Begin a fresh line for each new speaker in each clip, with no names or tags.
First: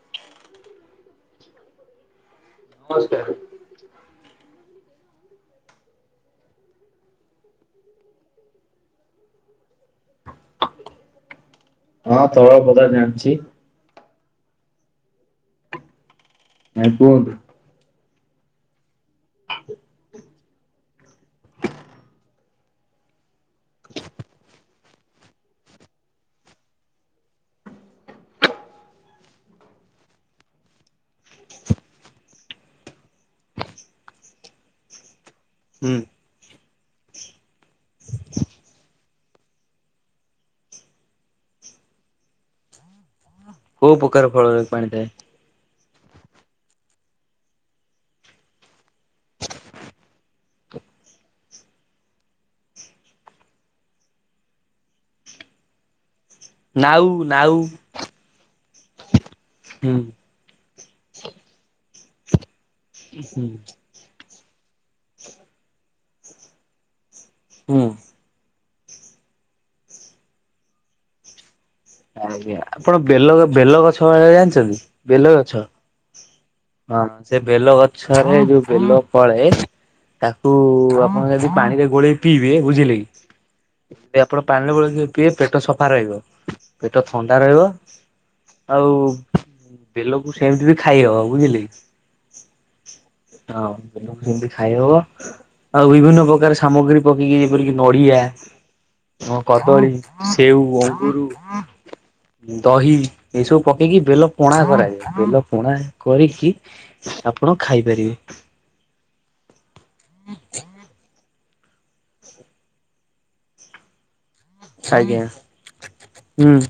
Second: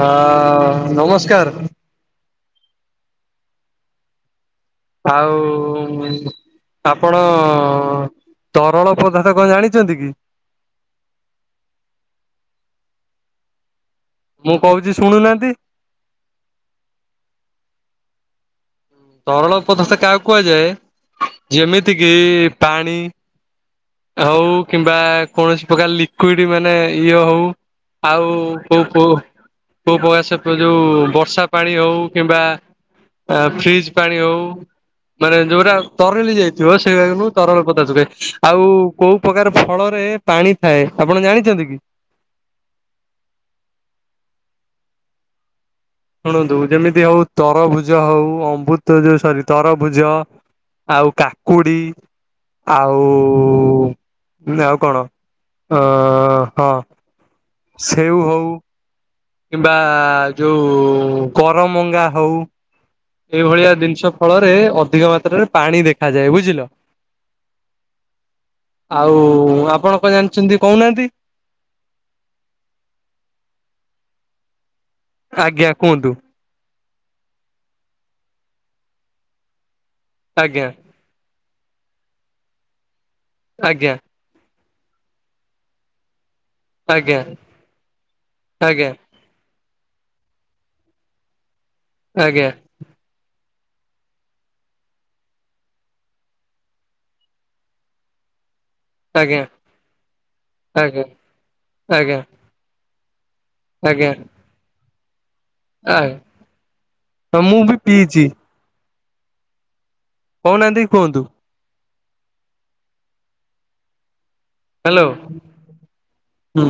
ହଁ ନମସ୍କାର।
ନମସ୍କାର।
ଆଉ ଆପଣ ତରଳ ପଦାର୍ଥ କଣ ଜାଣିଛନ୍ତି କି?
ହଁ ତରଳ ପଦାର୍ଥ ଜାଣିଛି।
ମୁଁ କହୁଛି ଶୁଣୁନାହାନ୍ତି।
ଆ କୁହନ୍ତୁ।
ତରଳ ପଦାର୍ଥ କାହାକୁ କୁହାଯାଏ ଯେମିତି କିି ପାଣି ହଉ କିମ୍ବା କୌଣସି ପ୍ରକାର ଲିକୁଇଡ଼ ମାନେ ଇଏ ହଉ। ଆଉ କୋଉ କୋଉ କୋଉ ବୟସ ଯୋଉ ବର୍ଷା ପାଣି ହଉ କିମ୍ବା ଫ୍ରିଜ ପାଣି ହଉ। ମାନେ ଯୋଉରା
ହୁଁ
ତରଲି ଯାଇଥିବ ସେଇରା କିନ୍ତୁ ତରଳ ପଦାର୍ଥ କୁହାଯାଏ ଆଉ କୋଉ ପ୍ରକାର ଫଳରେ ପାଣି ଥାଏ ଆପଣ ଜାଣିଛନ୍ତି କି?
କଉ ପ୍ରକାର ଫଳରେ ପାଣି ଥାଏ।
ଶୁଣନ୍ତୁ ଯେମିତି ହଉ ତରଭୁଜ ହଉ ଅମୃତ ଯୋଉ ସରି ତରଭୁଜ। ଆଉ କାକୁଡି। ଆଉ ଆଉ କଣ ଅ ହଁ
ନାଉ ନାଉ।
ସେଉ ହେଉ। କିମ୍ବା
ହୁଁ
ଯୋଉ କରମଙ୍ଗା ହଉ
ହୁଁ
ଏଇଭଳିଆ ଜିନିଷ। ଫଳରେ ଅଧିକ ମାତ୍ରାରେ ପାଣି ଦେଖାଯାଏ ବୁଝିଲ।
ହଁ।
ଆଉ ଆପଣ କଣ ଜାଣିଛନ୍ତି କହୁନାହାନ୍ତି।
ଆଜ୍ଞା ଆପଣ ବେଲ ବେଲ ଗଛ [inaudible] ଜାଣିଛନ୍ତି ବେଲ ଗଛ।
ଆଜ୍ଞା କୁହନ୍ତୁ
ହଁ ସେ ବେଲ ଗଛରେ ଯୋଉ ବେଲ ପଳେ ତାକୁ
ଆଜ୍ଞା
ଆପଣ ଯଦି ପାଣିରେ ଗୋଳେଇକି ପିଇବେ ବୁଝିଲେ କି
ଆଜ୍ଞା।
ଯଦି ଆପଣ ପାଣିିରେ ଗୋଲେଇକି ପିଇବେ ପେଟ ସଫା ରହିବ। ପେଟ
ଆଜ୍ଞା
ଥଣ୍ଡା ରହିବ
ଆଜ୍ଞା
ଆଉ ବେଲକୁ ସେମିତି ବି ଖାଇ ହବ ବୁଝିଲେକି।
ଆଜ୍ଞା।
ହଁ ବେଲକୁ ସେମିତି ଖାଇ ହବ। ଆଉ ବିଭିନ୍ନ ପ୍ରକାର ସାମଗ୍ରୀ ପକେଇକି ଯେପରିକି ନଡିଆ
ଆଜ୍ଞା
ହଁ
ଆଜ୍ଞା
କଦଳୀ ସେଉ ଅଙ୍ଗରୁ
ଆଜ୍ଞା।
ଦହି ଏସବୁ ପକେଇକି
ଆଜ୍ଞା
ବେଲ ପଣା କରାଯାଏ ବେଲ ପଣା
ଆଜ୍ଞା
କରିକି ଆପଣ
ମୁଁ ବି ପିଇଛି
ଖାଇପାରିବେ।
କହୁନାହାନ୍ତି କୁହନ୍ତୁ? ହ୍ୟାଲୋ
ଆଜ୍ଞା। ହୁଁ
ହଁ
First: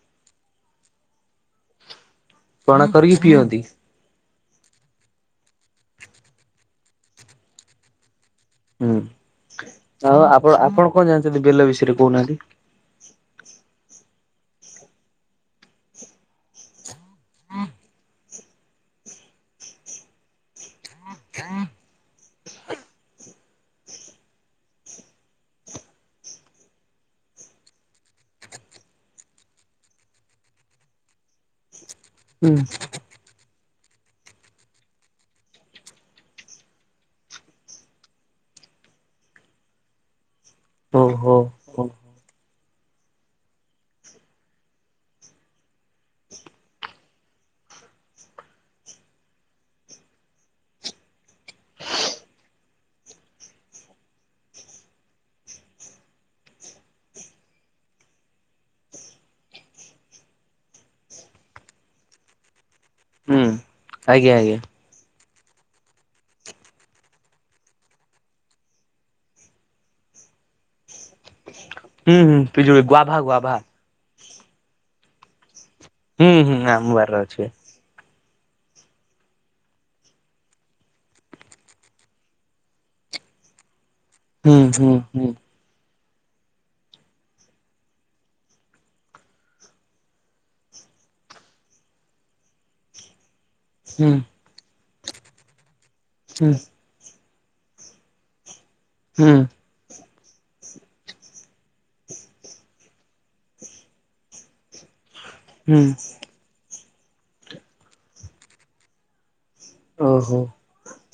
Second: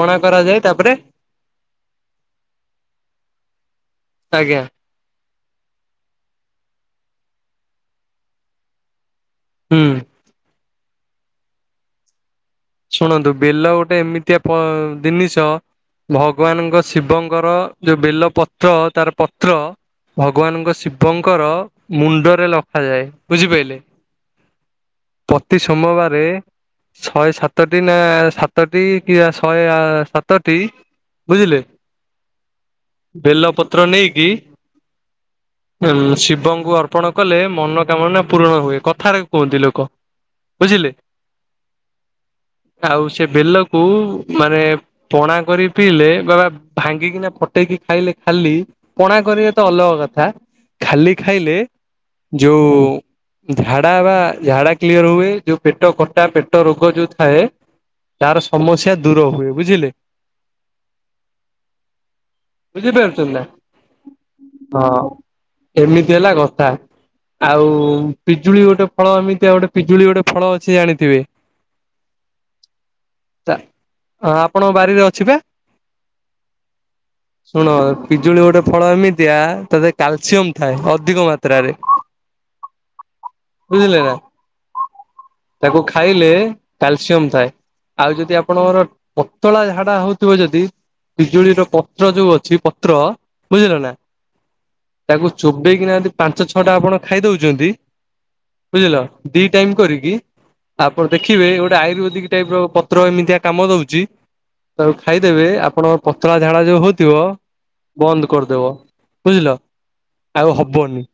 ପଣା କରାଯାଏ ତାପରେ
ପଣା କରିକି ପିଅନ୍ତି।
ଆଜ୍ଞା।
ହୁଁ
ହୁଁ
ଆଉ ଆପଣ ଆପଣ କଣ ଜାଣିଛନ୍ତି ବେଲ ବିଷୟରେ କହୁନାହାନ୍ତି?
ଶୁଣନ୍ତୁ ବେଲ ଗୋଟେ ଏମିତିଆ ପ ଜିନିଷ ଭଗବାନଙ୍କ ଶିବଙ୍କର ଯୋଉ ବେଲ ପତ୍ର ପତ୍ର ତାର ପତ୍ର ଭଗବାନଙ୍କ ଶିବଙ୍କର ମୁଣ୍ଡରେ ଲଖାଯାଏ। ବୁଝିପାଇଲେ? ପ୍ରତି ସୋମବାରେ ଶହେ ସାତଟି ନା ସାତଟି କି ଶହେ ସାତଟି ବୁଝିଲେ?
ହୁଁ।
ବେଲ ପତ୍ର ନେଇକି ଉ ଶିବଙ୍କୁ ଅର୍ପଣ କଲେ ମନକାମନା ପୂରଣ ହୁଏ କଥାରେ କୁହନ୍ତି ଲୋକ। ବୁଝିଲେ
ଓହୋ ହୁଁ
ଆଉ ସେ ବେଲକୁ ମାନେ ପଣା କରି ପିଇଲେ ବାବା ଭାଙ୍ଗିକିନା ପଟେଇକି ଖାଇଲେ ଖାଲି ପଣା କରିବା ତ ଅଲଗା କଥା ଖାଲି ଖାଇଲେ ଯୋଉ ଝାଡା ବା ଝାଡା କ୍ଲିୟର ହୁଏ ଯୋଉ ପେଟ ଖଟା ପେଟ ରୋଗ ଯୋଉ ଥାଏ ତାର ସମସ୍ୟା ଦୂର ହୁଏ ବୁଝିଲେ?
[unintelligible]
ବୁଝିପାରୁଛନ୍ତି
ଆଜ୍ଞା ଆଜ୍ଞା
ନାଁ ହଁ। ଏମିତି ହେଲା କଥା ଆଉ ପିଜୁଳି ଗୋଟେ ଫଳ ଏମିତିଆ ଗୋଟେ ପିଜୁଳି ଗୋଟେ ଫଳ ଅଛି ଜାଣିଥିବେ?
ହୁଁ ହୁଁ ପିଜୁଳି ଗୁଆ ଭା ଗୁଆ ଭା।
ହଁ ଆପଣଙ୍କ ବାରିରେ ଅଛିି ପା?
ହୁଁ ହୁଁ ଆମ ବାରି ରେ ଅଛି ଵା।
ଶୁଣ ପିଜୁଳି ଗୋଟେ ଫଳ ଏମିତିଆ ତା ଦେ କାଲସିୟମ ଥାଏ ଅଧିକ ମାତ୍ରାରେ।
[unintelligible]
ବୁଝିଲେ ନାଁ?
ହୁଁ ହୁଁ ହୁଁ।
ତାକୁ ଖାଇଲେ କାଲସିୟମ ଥାଏ। ଆଉ ଯଦି ଆପଣଙ୍କର ପତଳା ଝାଡା ହଉଥିବ ଯଦି ବିଜୁଳିର ପତ୍ର ଯୋଉ ଅଛି ପତ୍ର ବୁଝିଲ ନା
ହୁଁ
ତାକୁ ଚୋବେଇକିନା ଯଦି ପାଞ୍ଚ
ହୁଁ
ଛଅଟା ଆପଣ ଖାଇ ଦଉଛନ୍ତି ବୁଝିଲ
ହୁଁ
ଦି ଟାଇମ କରିକି। ଆପଣ ଦେଖିବେ ଗୋଟେ ଆୟୁର୍ବେଦିକ ଟାଇପ ର ପତ୍ର ଏମିତିଆ କାମ ଦଉଛି ତାକୁ ଖାଇଦେବେ
ହୁଁ
ଆପଣଙ୍କ ପତଳା ଝାଡା ଯୋଉ ହଉଥିବ ବନ୍ଦ କରିଦେବ ବୁଝିଲ।
ଓହୋ
ଆଉ ହବନି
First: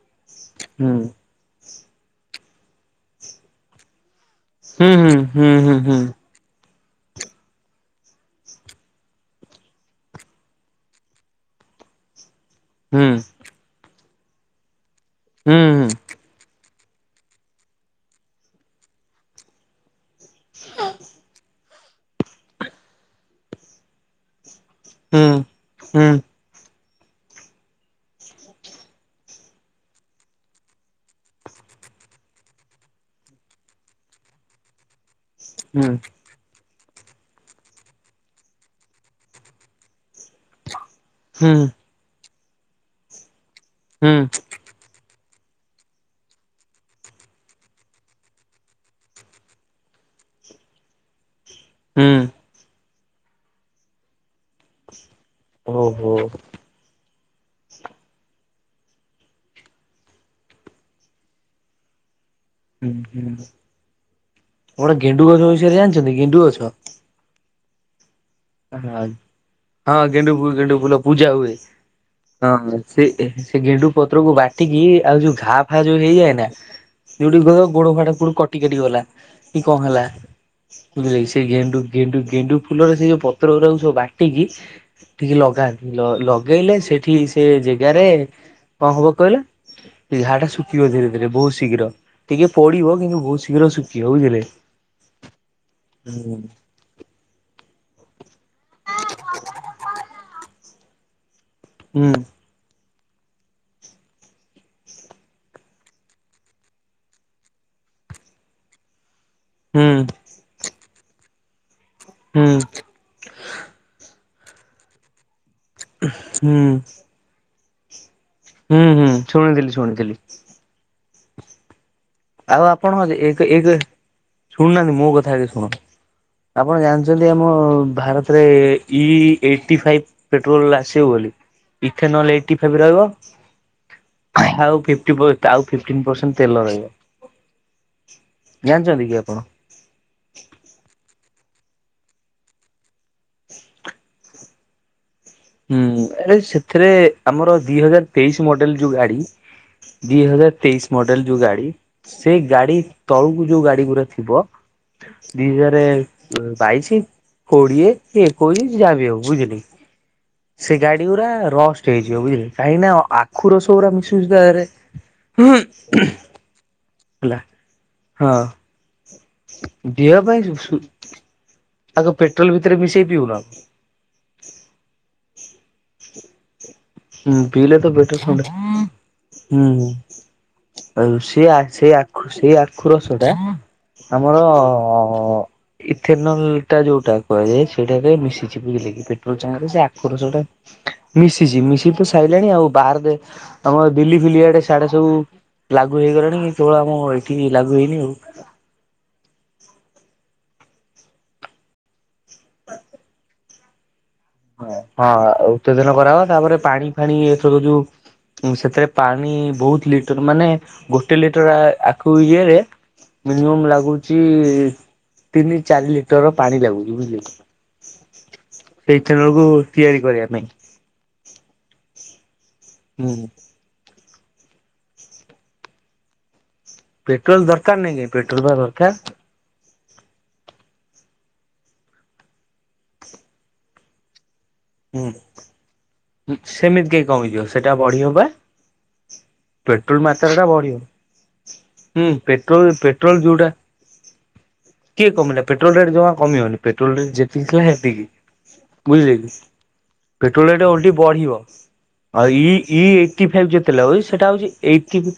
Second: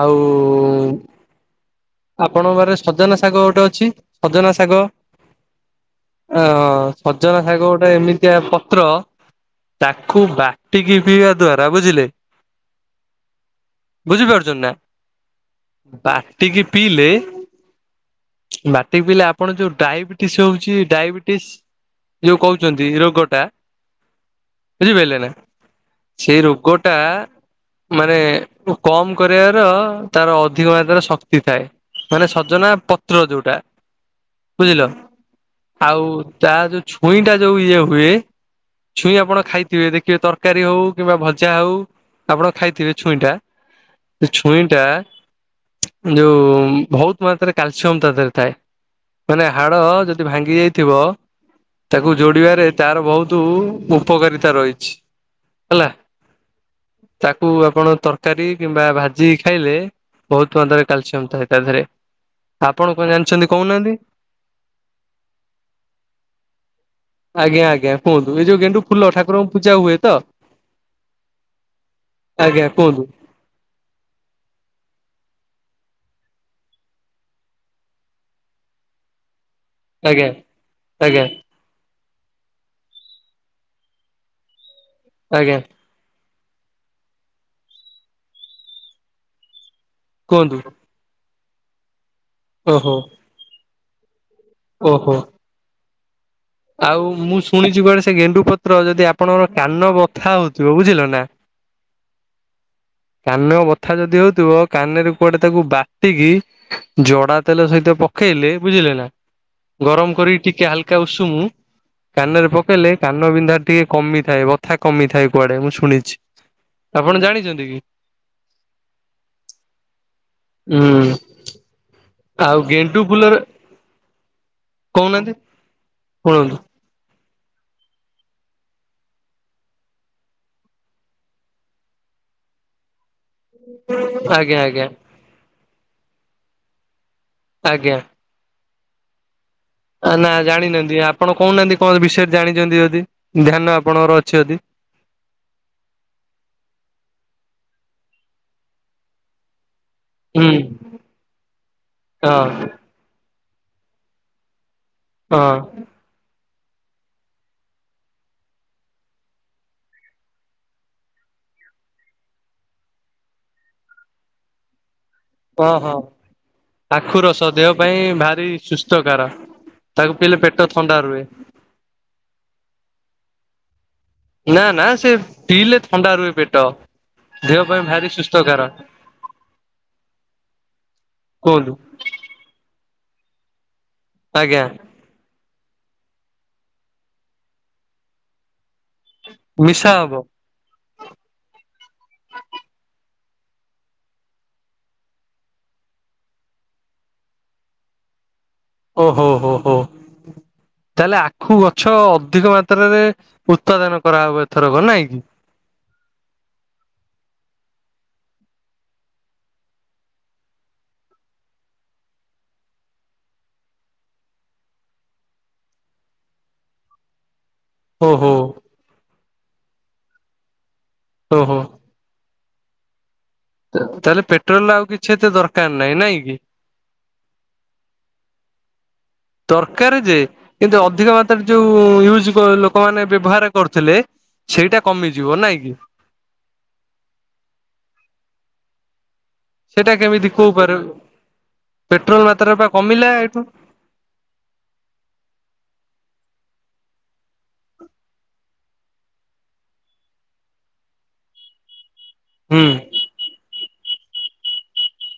ଆଉ
ହୁଁ।
ଆପଣଙ୍କ ପାଖରେ ସଜନା ଶାଗ ଗୋଟେ ଅଛି ସଜନା ଶାଗ
ହୁଁ ହୁଁ ହୁଁ ହୁଁ ହୁଁ ହୁଁ
ଅ ସଜନା ଶାଗ ଗୋଟେ ଏମିତିଆ ପତ୍ର ତାକୁ ବାଟିକି ପିଇବା ଦ୍ଵାରା ବୁଝିଲେ?
ହୁଁ।
ବୁଝିପାରୁଛନ୍ତି ନା
ହୁଁ ହୁଁ
ବାଟି କି ପିଇଲେ ବାଟିକି ପିଇଲେ ଆପଣ ଯୋଉ ଡାଇବେ ଟିସ୍ ହଉଛି ଡାଇବେଟିସ୍ ଯଉ କହୁଛନ୍ତି ରୋଗଟା ବୁଝିପାରିଲେ
ହୁଁ
ନା
ହୁଁ
ସେଇ ରୋଗଟା ମାନେ କମ କରିବାର ତାର ଅଧିକ ମାତ୍ରାରେ ଶ କ୍ତି ଥାଏ ମାନେ ସଜନା ପତ୍ର ଯୋଉଟା ବୁଝିଲ?
ହୁଁ
ଆଉ ତା ଯୋଉ ଛୁଇଁ ଟା ଯୋଉ ଇଏ ହୁଏ ଛୁଇଁ ଆପଣ ଖାଇଥିବେ ଦେଖିବେ ତର କାରୀ ହଉ କିମ୍ବା ଭଜା
ହୁଁ
ହଉ ଆପଣ ଖାଇଥିବେ ଛୁଇଁଟା
ହୁଁ
ସେ ଛୁଇଁଟା ଯୋଉ ଭୋଉତ ମାତ୍ରାରେ କାଲସିୟମ ତା ଦେହରେ ଥାଏ। ମାନେ ହାଡ଼ ଯଦି ଭାଙ୍ଗି ଯାଇଥିବ
ହୁଁ।
ତାକୁ ଯୋଡିବାରେ ତାର ବହୁତ ଉପକାରିତା ରହିଛି। ହେଲା।
ଓହୋ।
ତାକୁ ଆପଣ ତରକାରୀ କିମ୍ବା ଭାଜିକି ଖାଇଲେ ବହୁତ ମାତ୍ରାରେ କ୍ୟାଲସିୟମ ଥାଏ ତା ଧେରେ।
ଗୋଟେ ଗେଣ୍ଡୁ ଗଛ ବିଷୟରେ ଜାଣିଛନ୍ତି ଗେଣ୍ଡୁ ଗଛ?
ଆଜ୍ଞା ଆଜ୍ଞା। କୁହନ୍ତୁ ଏଇ ଯୋଉ ଗେଣ୍ଡୁ
ହା
ଫୁଲ ଠାକୁରଙ୍କୁ ପୂଜା ହୁଏ
ହଁ
ତ
ଗେଣ୍ଡୁ ଫୁଲ ଗେଣ୍ଡୁ ଫୁଲ ପୂଜା ହୁଏ। ହଁ
ଆଜ୍ଞା
ହଁ
କୁହନ୍ତୁ
ସେ ସେ ଗେଣ୍ଡୁ ପତ୍ରକୁ ବାଟିକି ଆଉ ଯୋଉ ଘା ଫା ଯୋଉ ହେଇଯାଏ ନା ଯୋଉଠି କହିବ ଗୋଡ ଫାଟା କୋଉଠି କଟି କାଟି ଗଲା। କି କଣ ହେଲା
ଆଜ୍ଞା। ଆଜ୍ଞା
ବୁଝିଲେକି ସେ ଗେଣ୍ଡୁ ଗେଣ୍ଡୁ ଗେଣ୍ଡୁ ଫୁଲରେ ସେ ଯୋଉ ପ ତ୍ର ଗୁଡାକୁ ସବୁ ବାଟିକି ଟିକେ
ଆଜ୍ଞା
ଲଗାନ୍ତି। ଲ ଲଗେଇଲେ ସେଠି ସେ ଜାଗାରେ କଣ ହବ କହିଲେ? ସେ ଘା ଟା
କୁହନ୍ତୁ
ଶୁଖିବ ଧୀରେ ଧୀରେ ବହୁତ ଶୀଘ୍ର ଟିକେ
ଓହୋ
ପଡିବ କିନ୍ତୁ ବହୁତ ଶୀଘ୍ର ଶୁଖିବ ବୁଝିଲେ।
ଓହୋ।
ହୁଁ [unintelligible]
ଆଉ ମୁଁ ଶୁଣିଛି କୁଆଡେ ସେ ଗେଣ୍ଡୁ ପତ୍ର ଯଦି ଆପଣଙ୍କର କାନ ବଥା ହଉଥିବ ବୁଝିଲ ନା?
ହୁଁ।
କାନ ବଥା ଯଦି ହଉଥିବ କାନରେ କୁଆଡେ ତାକୁ ବାଟିକି ଜଡା ତେଲ ସହିତ ପକେଇଲେ ବୁଝିଲେ ନା?
ହୁଁ
ଗରମ କରି ଟିକେ ହାଲକା ଉଷୁମୁ କାନରେ
ହୁଁ
ପକେଇଲେ କାନ ବିନ୍ଧା ଟିକେ କମିଥାଏ ବଥା କମିଥାଏ କୁଆଡେ ମୁଁ ଶୁଣିଛି।
ହୁଁ
ଆପଣ ଜାଣିଛନ୍ତି କି?
ହୁଁ ହୁଁ ଶୁଣିଥିଲି ଶୁଣିଥିଲି।
ଉଁ ଆଉ
ଆପଣ
ଗେଣ୍ଡୁ ଫୁଲରେ।
ଏକ ଏକ ଶୁଣୁନାହାନ୍ତି ମୋ କଥା ଆଗେ ଶୁଣ
ଶୁଣନ୍ତୁ
ଆପଣ ଜାଣି ଛନ୍ତି ଆମ ଭାରତରେ ଇ ଏଇଟି ଫାଇବ୍ ପେଟ୍ରୋଲ ଆସିବ ବୋଲି। ଇଥେନଲ୍ ଏଇଟି ଫାଇବ ରହିବ।
ଆଜ୍ଞା
ଆଉ
ଆଜ୍ଞା
ଫିଫ୍ଟି ପ ଆଉ ଫିପ୍ଟିନ ପରସେଣ୍ଟ ତେଲ ରହିବ।
ଆଜ୍ଞା।
ଜାଣିଛନ୍ତି କି ଆପଣ।
ଆ ନା ଜାଣିନାହାନ୍ତି ଆପଣ କହୁନାହାନ୍ତି କଁ ଏ ବିଷୟରେ ଜାଣିଛନ୍ତି ଯଦି ଧ୍ୟାନ ଆପଣଙ୍କର ଅଛି ଯଦି।
ହୁଁ ଆରେ ସେଥେରେ ଆମର ଦି ହଜାର ତେଇଶି ମଡେଲ ଯୋଉ ଗାଡି। ଦି
ହୁଁ
ହଜାର ତେଇଶ ମଡେଲ ଯୋଉ ଗାଡି ସେ ଗାଡି।
ହଁ
ତଳୁକୁ ଯୋଉ ଗାଡି ଗୁରା ଥିବ ଦି
ହଁ।
ହଜାରେ। ବାଇଶି, କୋଡିଏ, କି ଏକୋଇଶ ସିଏ ଯାହା ବି ହଉ ବୁଝିଲେ କି। ସେ ଗାଡି ଗୁରା ରଷ୍ଟ ହେଇଯିବ ବୁଝିଲେ କାହିଁକି ନା ଆଖୁ ରସ ଗରା ମିଶୁଛି ତା ଧୀଏରେ।
ହଁ ହଁ
[unintelligible]
ଆଖୁ
ହେଲା।
ରସ ଦେହ ପାଇଁ
ହଁ
ଭାରି ସୁସ୍ଥକାର ତାକୁ ପିଇଲେ ପେଟ ଥଣ୍ଡା ରୁହେ।
ତାକୁ ପେଟ୍ରୋଲ ଭିତରେ ମିଶେଇ ପିଉନ।
ନା ନା ସେ ପିଇଲେ ଥଣ୍ଡା ରୁହେ ପେଟ।
ହୁଁ
ଦେହ
ପିିଇଲେ
ପାଇଁ
ତ
ଭାରି
ପେଟ ଥଣ୍ଡା
ସୁସ୍ଥକାର
ହୁଁ ହୁଁ। ଆଉ ସିଆ
କୁହନ୍ତୁ
ସେଆ। ସେଇ ଆଖୁ ରସ ଟା ଆମର।
ଆଜ୍ଞା
ଇଥେନଲ୍ ଟା ଯୋଉଟା କୁହାଯାଏ ସେଇଟାରେ ମିଶିଛି ବୁଝିଲେ କି ପେଟ୍ରୋଲ ସାଙ୍ଗରେ ସେ
ମିଶା ହବ।
ଆଖୁ ରସ ଟା। ମିଶିଛି ମିଶି ତ ସାଇଲାଣି ଆଉ ବାହାର ଦେ ତମର ଦିଲ୍ଲୀ ଫିଲି ଆଡେ ସିଆଡେ ସବୁ ଲାଗୁ ହେଇଗଲାଣି କେବଳ ଆମ ଏଇଠି ଲାଗୁ ହେଇନି ଆଉ।
ଓ ହୋ ହୋ ହୋ। ତାହେଲେ ଆଖୁ ଗଛ ଅଧିକ ମାତ୍ରାରେ ଉତ୍ପାଦନ କରା ହବ ଏ
ହଁ ହଁ ଉତ୍ତେଜନା କରାହବ ତାପରେ ପାଣି ଫାଣି ଏଥର ଯୋଉ। ଉଁ ସେଥେରେ ପାଣି ବହୁତ ଲିଟର ମାନେ ଗୋଟେ ଲିଟର ଆଖୁ ଇଏରେ। ମିନିମମ୍ ଲାଗୁଛି ତିନି ଚାରି ଲିଟର ପାଣି ଲାଗୁଛି ବୁଝିଲେକି।
ଓହୋ।
ସେ ଇଥେନଲ୍ କୁ ତିଆରି କରିବା ପାଇଁ।
ଓ ହୋ।
ହୁଁ।
ତ ତାହେଲେ ପେଟ୍ରୋଲ ଆଉ କିଛି ଏତେ ଦରକାର ନାହିଁ ନାଇଁ କି।
ପେଟ୍ରୋଲ ଦରକାର ନାଇଁ କାଇଁ ପେଟ୍ରୋଲ ବା ଦରକାର।
ଦରକାରେ ଯେ। କିନ୍ତୁ ଅଧିକ ମାତ୍ରାରେ ଯୋଉ ୟୁଜ କ ଲୋକମାନେ ବ୍ୟବହାର କରୁଥିଲେ। ସେଇଟା
ହୁଁ।
କମିଯିବ ନାଇଁ କି।
ସେମିତି କାଇଁ କମିଯିବ ସେଇଟା ବଢିବ ବା।
ସେଇଟା
ପେଟ୍ରୋଲ
କେମିତି
ମାତ୍ରା ଟା
କୋଉ ଉପାୟରେ
ବଢିବ ହୁଁ
ମାତ୍ରା ବା
ପେଟ୍ରୋଲ
କମିଲା
ପେଟ୍ରୋଲ
ଏଇଠୁ
ଯୋଉଟା। କିଏ କମିଲା ପେଟ୍ରୋଲ ରେଟ ଜମା କମିବନି ପେଟ୍ରୋଲ ରେଟ ଯେତିକି ଥିଲା ହେତିକି। ବୁଝିଲେ କି ପେଟ୍ରୋଲ ରେଟ ଓଲଟି ବଢିବ। ଆଉ ଇ
ହୁଁ।
ଇ ଏଇଟି ଫାଇଭ୍ ଯୋଉ ତେଲ ଆଉଛି। ସେଇଟା ହଉଛି ଏଇଟିଭ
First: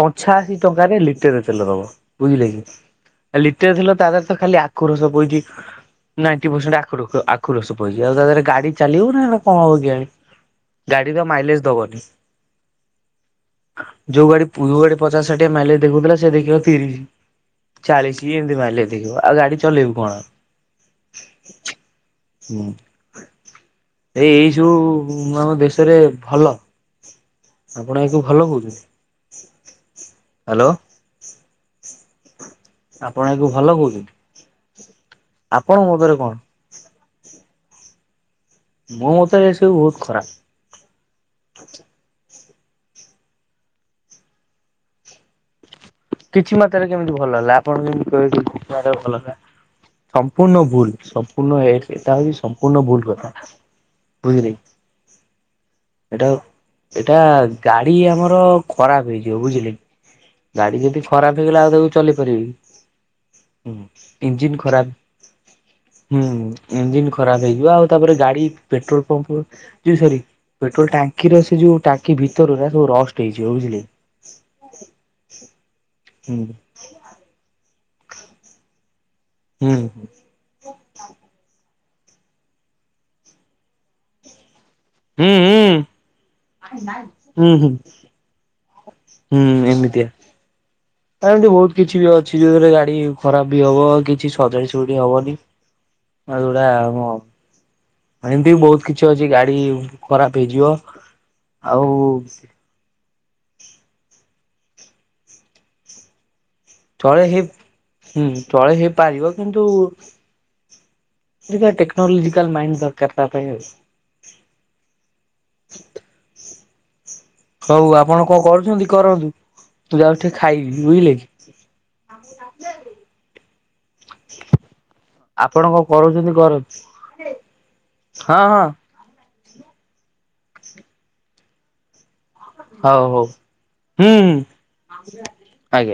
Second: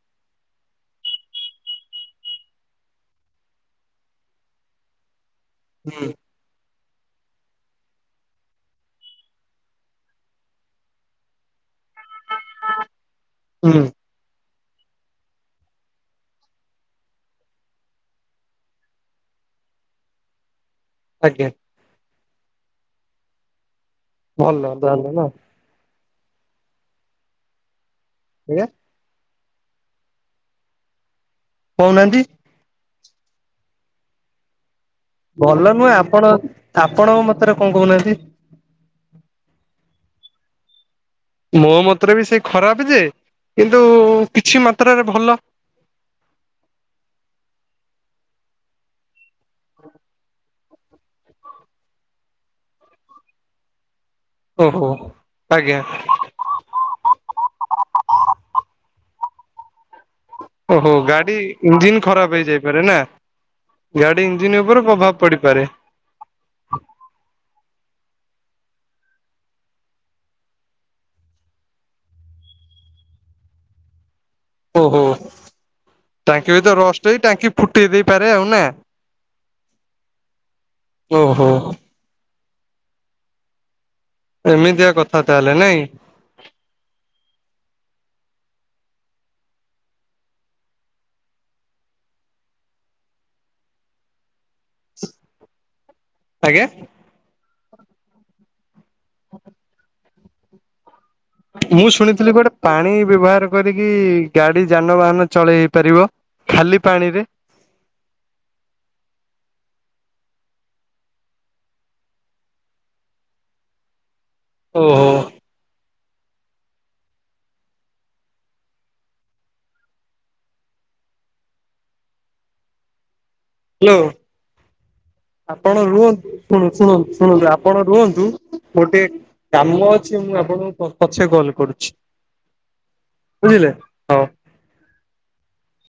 ପଞ୍ଛାଅଶି ଟଙ୍କାରେ ଲିଟେର ତେଲ ଦବ ବୁଝିଲେ କି। ଲିଟେରେ ତେଲ ତା ଦେହରେ ତ ଖାଲି ଆଖୁ ରସ ପଇଛି।
ହୁଁ
ନାଇଣ୍ଟି ପରସେଣ୍ଟ ଆଖୁର ଆଖୁ ରସ ପଇଛି ଆଉ ତାଦିରେ ଗାଡି ଚାଲିବ ନା ଆଉ କଣ ହବ କେଜାଣି ଗାଡ଼ିର ମାଇଲେଜ ଦବନି
ହୁଁ
ଯୋଉ ଗାଡି ପୂର୍ବ ଗାଡି ପଚାଶ ଷାଠିଏ ମାଇଲେଜ ଦେଖଉଥିଲା ସେ ଦେଖେଇବ ତିରିଶ ଚାଳିଶି ଏମିତି ମାଇଲେଜ ଦେଖିବୁ ଆଉ ଗାଡି ଚଲେଇବୁ କଣ
ଆଜ୍ଞା
ହୁଁ ଏ ଏଇ
ଭଲ ତାହେଲେ
ସବୁ
ନା
ଆମ ଦେଶରେ ଭଲ ଆପଣ ଆକୁ ଭଲ
ଆଜ୍ଞା
କହୁଛନ୍ତି ହାଲୋ
କହୁନାହାନ୍ତି
ଆପଣ ଆକୁ ଭଲ କହୁଛନ୍ତି।
ଭଲ
ଆପଣଙ୍କ
ନୁହେଁ
ମତରେ
ଆପଣ
କଣ
ଆପଣଙ୍କ ମତରେ କଣ କହୁନାହାନ୍ତି।
ମୋ ମତରେ ଏସବୁ ବହୁତ ଖରାପ
ମୋ ମତରେ ବି ସେଇ ଖରାପ ଯେ କିନ୍ତୁ କିଛି ମାତ୍ରାରେ ଭଲ
କିଛି ମାତ୍ରାରେ କେମିତି ଭଲ ହେଲା ଆପଣ ଯେମିତି କହିବେ କଣ ଭଲ ହେଲା ସମ୍ପୂର୍ଣ୍ଣ ଭୁଲ ସମ୍ପୂର୍ଣ୍ଣ ଏ ଏଇଟା ହଉଛି ସମ୍ପୂର୍ଣ୍ଣ ଭୁଲ କଥା ବୁଝିଲେ କି
ଓହୋ ଆଜ୍ଞା
ଏଇଟା ଏଇଟା ଗାଡି ଆମର ଖରାପ ହେଇଯିବ ବୁଝିଲେ ଗାଡି
ଓହୋ
ଯଦି ଖରାପ
ଗାଡି
ହେଇଗଲା ଆଉ ତାକୁ
ଇଞ୍ଜିିନ୍
ଚଲେଇ
ଖରାପ
ପାରିବେ କି?
ହେଇଯାଇପାରେ ନା ଗାଡି
ଇଞ୍ଜିିନ
ଇଞ୍ଜିିନ୍
ଖରାପ
ଉପରେ ପ୍ରଭାବ ପଡିପାରେ
ହୁଁ ଇଞ୍ଜିିନ୍ ଖରାପ ହେଇଯିବ ଆଉ ତାପରେ ଗାଡି ପେଟ୍ରୋଲ ପମ୍ପ ଇ ସରି ପେଟ୍ରୋଲ ଟାଙ୍କିର ସେ ଯୋଉ ଟାଙ୍କି ଭିତର ଗୁଡ଼ା ସବୁ ରଷ୍ଟ ହେଇଯିବ ବୁଝିଲେ
ଓହୋ
ହୁଁ
ଟାଙ୍କି ଭିତରେ ରଷ୍ଟ ହେଇ ଟାଙ୍କି ଫୁଟେଇ ଦେଇପାରେ ଆଉ ନା
ହୁଁ
ଓ ହୋ ଏମିତିଆ କଥା ତାହେଲେ
ହୁଁ।
ନାଇଁ
ହୁଁ ହୁଁ ହୁଁ ଏମିତିଆ ଆଉ ଏମିତି ବହୁତ କିଛି ବି ଅଛି ଯୋଉଥିରେ ଗାଡି ଖରାପ ବି ହବ କିଛି ସଜାଡ଼ି ଯୋଡ଼ି ହବନି ଆଉ
ଆଜ୍ଞା।
ଯୋଉଟା ଏମିତି ବହୁତ କିଛି ଅଛି ଗାଡି ଖରାପ ହେଇଯିବ ଆଉ
ମୁଁ ଶୁଣିଥିଲି ଗୋଟେ ପାଣି ବ୍ୟବହାର କରିକି ଗାଡି ଯାନବାହାନ ଚଳେଇ ହେଇ ପାରିବ।
ଚଲେଇ ହେଇ ହୁଁ ଚଲେଇ ହେଇପାରିବ କିନ୍ତୁ ଟିକେ ଟେକ୍ନୋଲୋଜିକାଲ ମାଇଣ୍ଡ ଦରକାର ତା ପାଇଁ ଆଉ
ଓହୋ
ହଉ ଆପଣ କଣ କରୁଛନ୍ତି କରନ୍ତୁ ମୁଁ ଯାଉଛି ଖାଇବି ବୁଝିଲେ କି ଆମକୁ ଡାକିଲେ
ହେଲୋ ଆପଣ
କଣ କରୁଛନ୍ତି
ରୁହନ୍ତୁ ଶୁଣୁ
କରନ୍ତୁ
ଶୁଣନ୍ତୁ ଶୁଣନ୍ତୁ ଆପଣ ରୁହନ୍ତୁ
ହଁ ହଁ
ଗୋଟେ କାମ ଅଛି ମୁଁ ଆପଣଙ୍କୁ ପଛେ କଲ କରୁଛି।
ହଉ ହଉ
ବୁଝିଲେ
ହୁଁ
ହଉ।
ହୁଁ ଆଜ୍ଞା।